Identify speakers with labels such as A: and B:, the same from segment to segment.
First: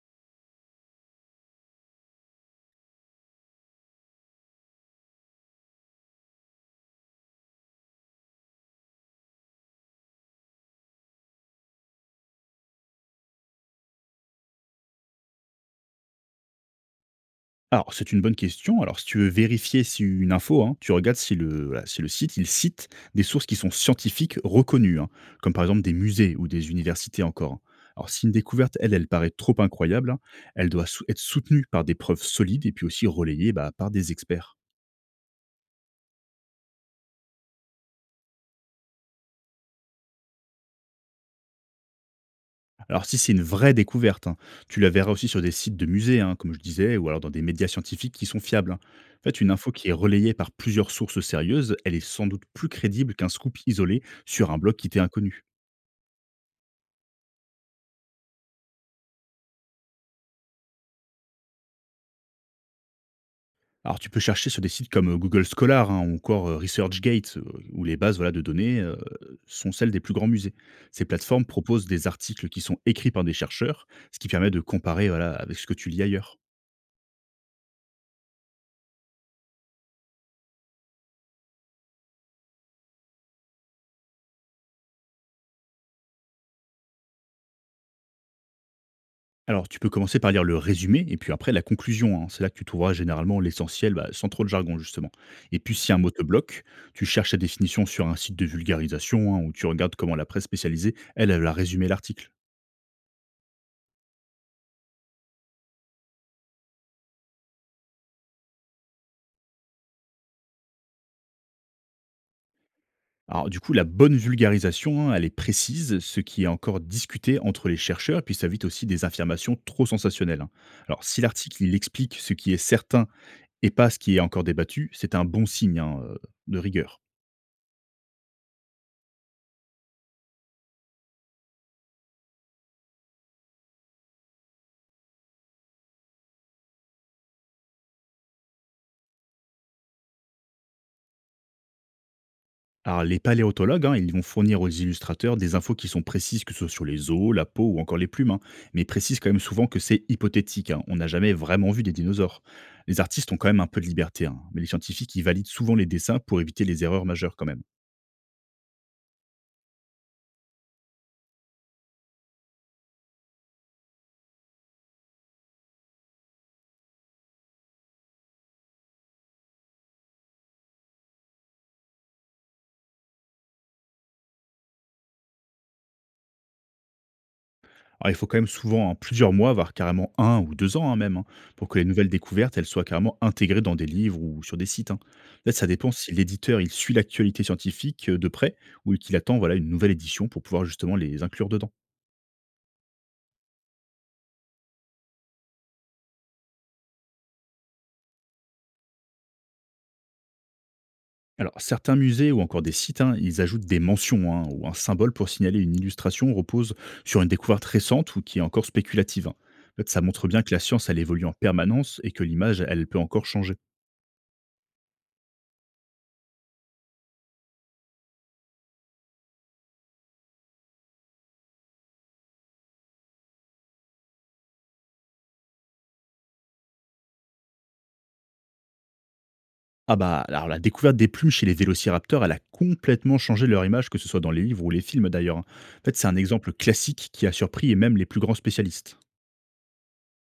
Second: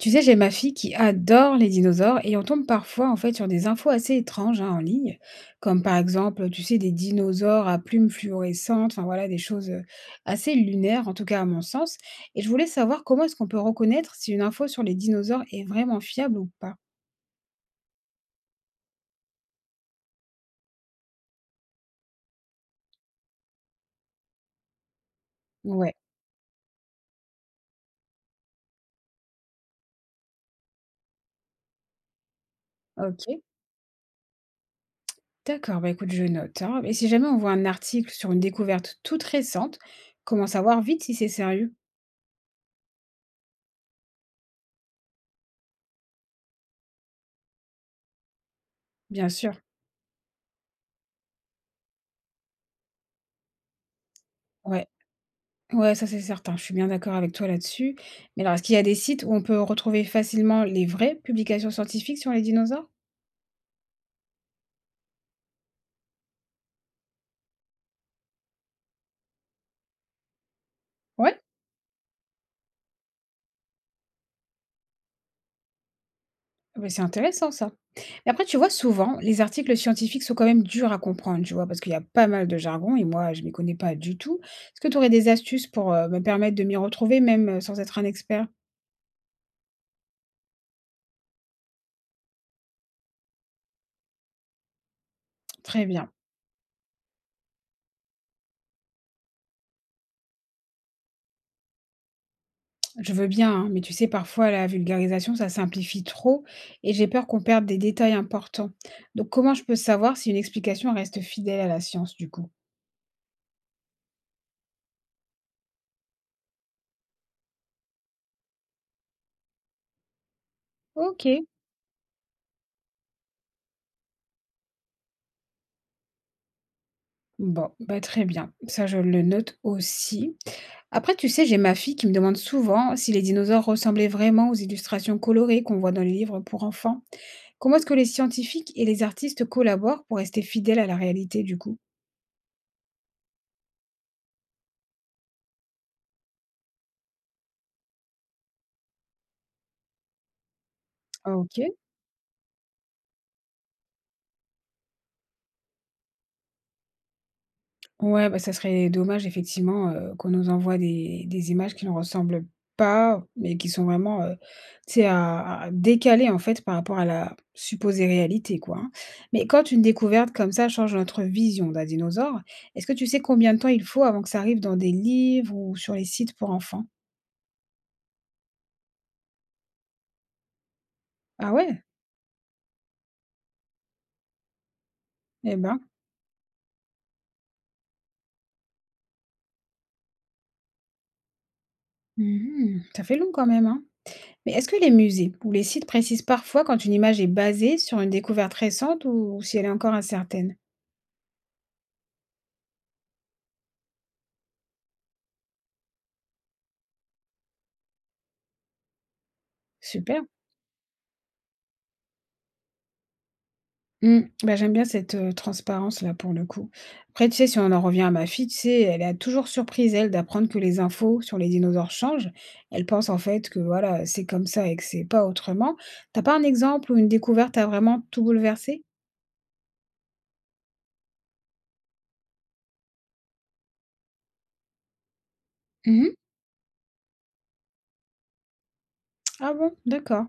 A: Tu sais, j'ai ma fille qui adore les dinosaures et on tombe parfois en fait sur des infos assez étranges hein, en ligne, comme par exemple, tu sais, des dinosaures à plumes fluorescentes, enfin voilà, des choses assez lunaires, en tout cas à mon sens. Et je voulais savoir comment est-ce qu'on peut reconnaître si une info sur les dinosaures est vraiment fiable ou pas.
B: Alors, c'est une bonne question. Alors, si tu veux vérifier si une info, hein, tu regardes si le, voilà, si le site, il cite des sources qui sont scientifiques reconnues, hein, comme par exemple des
A: Ouais,
B: musées ou des universités encore, hein. Alors, si une découverte, elle, elle paraît trop incroyable, hein, elle doit être soutenue par des preuves solides et puis aussi
A: ok.
B: relayée bah, par des experts.
A: D'accord, bah écoute, je note, hein. Et si jamais on voit un article sur une découverte toute récente, comment savoir vite si c'est sérieux?
B: Alors, si c'est une vraie découverte, hein, tu la verras aussi sur des sites de musées, hein, comme je disais, ou alors dans des médias scientifiques qui sont fiables, hein. En
A: Bien
B: fait, une
A: sûr.
B: info qui est relayée par plusieurs sources sérieuses, elle est sans doute plus crédible qu'un scoop isolé sur un blog
A: Ouais.
B: qui t'est inconnu.
A: Ouais, ça c'est certain, je suis bien d'accord avec toi là-dessus. Mais alors, est-ce qu'il y a des sites où on peut retrouver facilement les vraies publications scientifiques sur les dinosaures?
B: Alors, tu peux chercher sur des sites comme Google Scholar hein, ou encore ResearchGate, où les bases voilà, de données sont celles des plus grands musées. Ces
A: Ouais,
B: plateformes proposent des articles qui sont écrits par des chercheurs, ce qui permet de comparer voilà, avec ce que tu lis ailleurs.
A: mais c'est intéressant ça. Mais après, tu vois, souvent, les articles scientifiques sont quand même durs à comprendre, tu vois, parce qu'il y a pas mal de jargon et moi, je m'y connais pas du tout. Est-ce que tu aurais des astuces pour me permettre de m'y retrouver, même sans être un expert?
B: Alors, tu peux commencer par lire le résumé et puis après la conclusion, hein. C'est là que tu trouveras généralement l'essentiel bah, sans trop de jargon, justement. Et puis,
A: Très
B: si un mot
A: bien,
B: te bloque, tu cherches la définition sur un site de vulgarisation hein, où tu regardes comment la presse spécialisée, elle, elle a résumé l'article.
A: je veux bien, hein, mais tu sais, parfois la vulgarisation, ça simplifie trop et j'ai peur qu'on perde des détails importants. Donc, comment je peux savoir si une explication reste fidèle à la science, du coup?
B: Alors du coup, la bonne vulgarisation, hein, elle est précise, ce qui est encore discuté entre les chercheurs, et puis ça évite aussi des affirmations trop sensationnelles, hein. Alors si
A: OK.
B: l'article il explique ce qui est certain et pas ce qui est encore débattu, c'est un bon signe hein, de rigueur.
A: Bon, bah, très bien. Ça, je le note aussi. Après, tu sais, j'ai ma fille qui me demande souvent si les dinosaures ressemblaient vraiment aux illustrations colorées qu'on voit dans les livres pour enfants. Comment est-ce que les scientifiques et les artistes collaborent pour rester fidèles à la réalité, du coup?
B: Alors les paléontologues, hein, ils vont fournir aux illustrateurs des infos qui sont précises, que ce soit sur les os, la peau ou encore les plumes, hein, mais ils précisent quand même souvent que c'est hypothétique, hein, on n'a jamais vraiment
A: OK.
B: vu des dinosaures. Les artistes ont quand même un peu de liberté, hein, mais les scientifiques, ils valident souvent les dessins pour éviter les erreurs majeures quand même.
A: Ouais, bah, ça serait dommage effectivement, qu'on nous envoie des images qui ne ressemblent pas, mais qui sont vraiment, tu sais, à décalées en fait par rapport à la supposée réalité quoi, hein. Mais quand une découverte comme ça change notre vision d'un dinosaure, est-ce que tu sais combien de temps il faut avant que ça arrive dans des livres ou sur les sites pour enfants?
B: Alors, il faut quand même souvent, hein, plusieurs mois, voire carrément un ou 2 ans, hein, même, hein,
A: Ah
B: pour que
A: ouais?
B: les nouvelles découvertes, elles soient carrément intégrées dans des livres ou sur des sites, hein. Là,
A: Eh
B: ça
A: ben.
B: dépend si l'éditeur, il suit l'actualité scientifique, de près ou qu'il attend, voilà, une nouvelle édition pour pouvoir justement les inclure dedans.
A: Mmh. Ça fait long quand même, hein? Mais est-ce que les musées ou les sites précisent parfois quand une image est basée sur une découverte récente ou si elle est encore incertaine?
B: Alors certains musées ou encore des sites, hein, ils ajoutent des mentions, hein, ou un symbole pour signaler une illustration repose sur une découverte récente ou qui est encore spéculative, hein. En fait, ça
A: Super.
B: montre bien que la science, elle évolue en permanence et que l'image, elle peut encore changer.
A: Mmh. Bah, j'aime bien cette, transparence-là, pour le coup. Après, tu sais, si on en revient à ma fille, tu sais, elle a toujours surprise, elle, d'apprendre que les infos sur les dinosaures changent. Elle pense, en fait, que voilà, c'est comme ça et que c'est pas autrement. T'as pas un exemple ou une découverte a vraiment tout bouleversé?
B: Ah bah, alors la découverte des plumes chez les vélociraptors, elle a complètement changé leur image, que ce soit dans les livres ou les films d'ailleurs. En fait, c'est
A: Mmh.
B: un exemple classique qui a surpris et même les plus grands spécialistes.
A: Ah bon? D'accord.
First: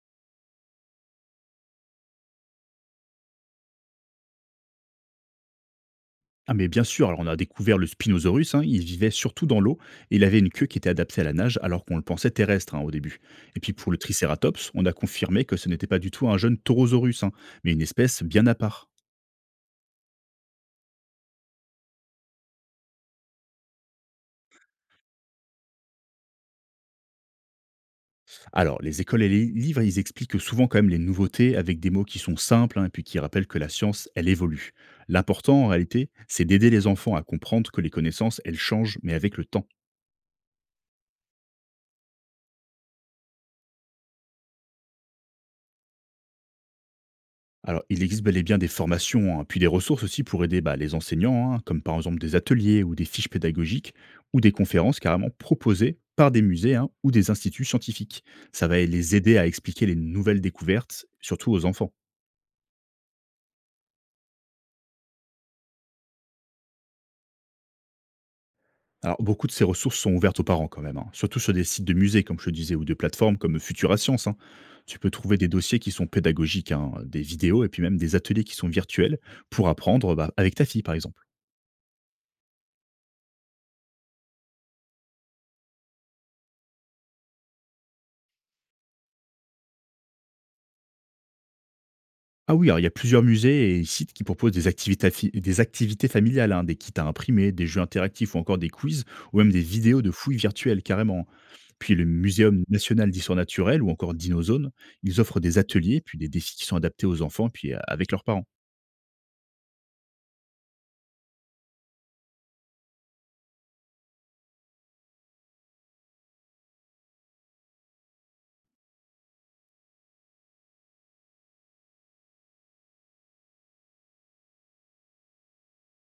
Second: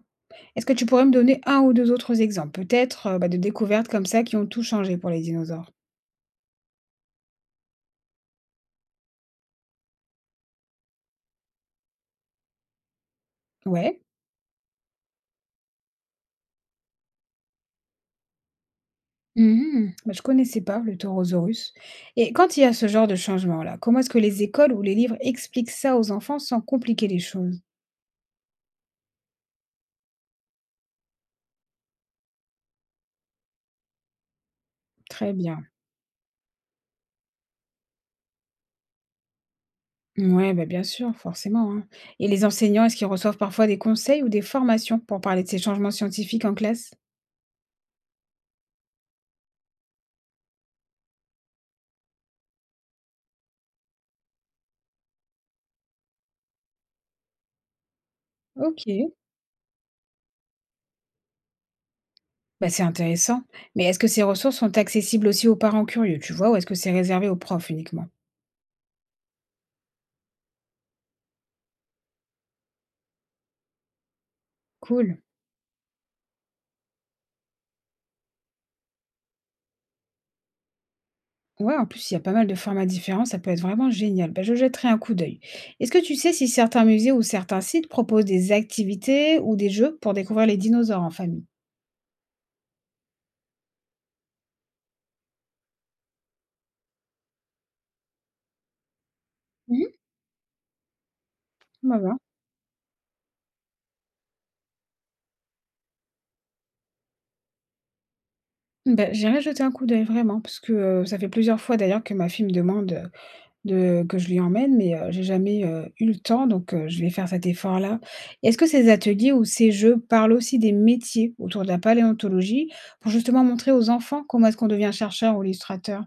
A: Est-ce que tu pourrais me donner un ou 2 autres exemples, peut-être, bah, de découvertes comme ça qui ont tout changé pour les dinosaures?
B: Ah mais bien sûr, alors on a découvert le Spinosaurus, hein, il vivait surtout dans l'eau et il avait une queue qui était adaptée à la nage alors qu'on le pensait terrestre hein, au début. Et puis pour le
A: Ouais.
B: Triceratops, on a confirmé que ce n'était pas du tout un jeune Taurosaurus, hein, mais une espèce bien à part.
A: Mmh. Bah, je connaissais pas le Taurosaurus et quand il y a ce genre de changement-là, comment est-ce que les écoles ou les livres expliquent ça aux enfants sans compliquer les choses?
B: Alors, les écoles et les livres, ils expliquent souvent quand même les nouveautés avec des mots qui sont simples hein, et puis qui rappellent que la science, elle évolue.
A: Très bien.
B: L'important, en réalité, c'est d'aider les enfants à comprendre que les connaissances, elles changent, mais avec le temps.
A: Ouais, bah, bien sûr, forcément, hein, et les enseignants, est-ce qu'ils reçoivent parfois des conseils ou des formations pour parler de ces changements scientifiques en classe?
B: Alors, il existe bel et bien des formations, hein, puis des ressources aussi pour aider bah, les enseignants, hein, comme par exemple des ateliers ou des fiches pédagogiques, ou des conférences carrément proposées par des musées hein, ou des instituts scientifiques. Ça va
A: Ok.
B: les aider à expliquer les nouvelles découvertes, surtout aux enfants.
A: Bah, c'est intéressant, mais est-ce que ces ressources sont accessibles aussi aux parents curieux, tu vois, ou est-ce que c'est réservé aux profs uniquement?
B: Alors, beaucoup de ces ressources sont ouvertes aux parents quand même, hein, surtout sur des sites de musées, comme je te disais, ou de plateformes comme Futura Science, hein. Tu peux
A: Cool.
B: trouver des dossiers qui sont pédagogiques, hein, des vidéos et puis même des ateliers qui sont virtuels pour apprendre bah, avec ta fille, par exemple.
A: Ouais, en plus, il y a pas mal de formats différents, ça peut être vraiment génial. Ben je jetterai un coup d'œil. Est-ce que tu sais si certains musées ou certains sites proposent des activités ou des jeux pour découvrir les dinosaures en famille?
B: Ah oui, alors il y a plusieurs musées et sites qui proposent des activités, des activités familiales, hein, des kits à imprimer, des jeux interactifs ou encore des quiz, ou même des
A: Mhm.
B: vidéos de fouilles virtuelles carrément. Puis
A: Bah,
B: le
A: bah.
B: Muséum national d'histoire naturelle ou encore Dinozone, ils offrent des ateliers, puis des défis qui sont adaptés aux enfants, puis avec leurs parents.
A: Bah, j'irai jeter un coup d'œil vraiment, parce que ça fait plusieurs fois d'ailleurs que ma fille me demande de, que je lui emmène, mais j'ai jamais eu le temps, donc je vais faire cet effort-là. Est-ce que ces ateliers ou ces jeux parlent aussi des métiers autour de la paléontologie pour justement montrer aux enfants comment est-ce qu'on devient chercheur ou illustrateur?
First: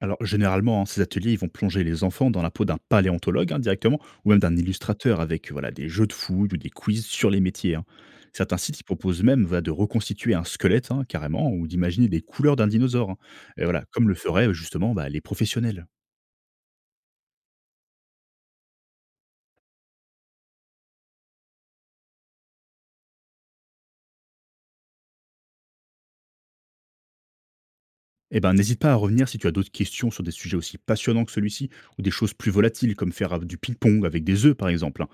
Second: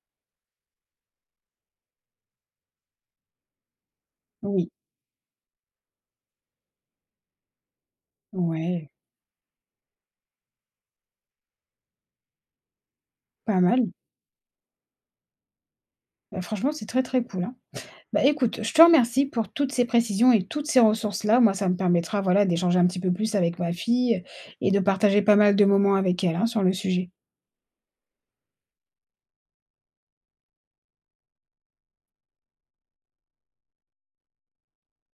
B: Alors, généralement, hein, ces ateliers, ils vont plonger les enfants dans la peau d'un paléontologue hein, directement, ou même d'un
A: Oui,
B: illustrateur avec voilà, des jeux de fouilles ou des quiz sur les métiers, hein. Certains sites ils
A: ouais.
B: proposent même voilà, de reconstituer un squelette hein, carrément, ou d'imaginer des couleurs d'un dinosaure, hein.
A: Pas
B: Et voilà,
A: mal.
B: comme le feraient justement bah, les professionnels.
A: Bah, franchement, c'est très, très cool, hein. Bah, écoute, je te remercie pour toutes ces précisions et toutes ces ressources-là. Moi, ça me permettra, voilà, d'échanger un petit peu plus avec ma fille et de partager pas mal de moments avec elle, hein, sur le sujet.
B: Eh ben, n'hésite pas à revenir si tu as d'autres questions sur des sujets aussi passionnants que celui-ci, ou des choses plus volatiles comme faire du ping-pong avec des œufs, par exemple, hein.